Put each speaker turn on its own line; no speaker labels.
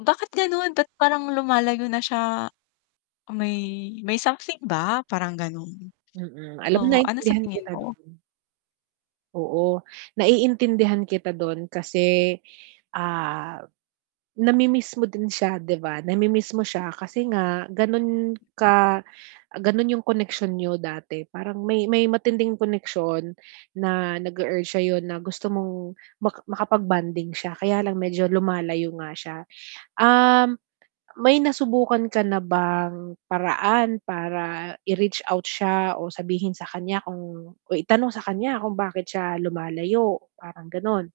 Bakit ganon, ba't parang lumalayo na siya? May may something ba? Parang gano'n.
Mm, alam mo,
Oo, ano sa
naintindihan
tingin
kita
mo?
dun. Oo, naiintindihan kita dun kasi, ah, namimiss mo din siya 'di ba? Namimiss mo siya kasi nga ganun ka, ganun yung connection niyo dati. Parang may may matinding koneksyon na nag-e-urge sa'yo na gusto mong ma makapag-bonding siya, kaya lang medyo lumalayo nga siya. Um, may nasubukan ka na bang paraan para i-reach out siya o sabihin sa kanya kung o itanong sa kanya kung bakit siya lumalayo, parang gano'n?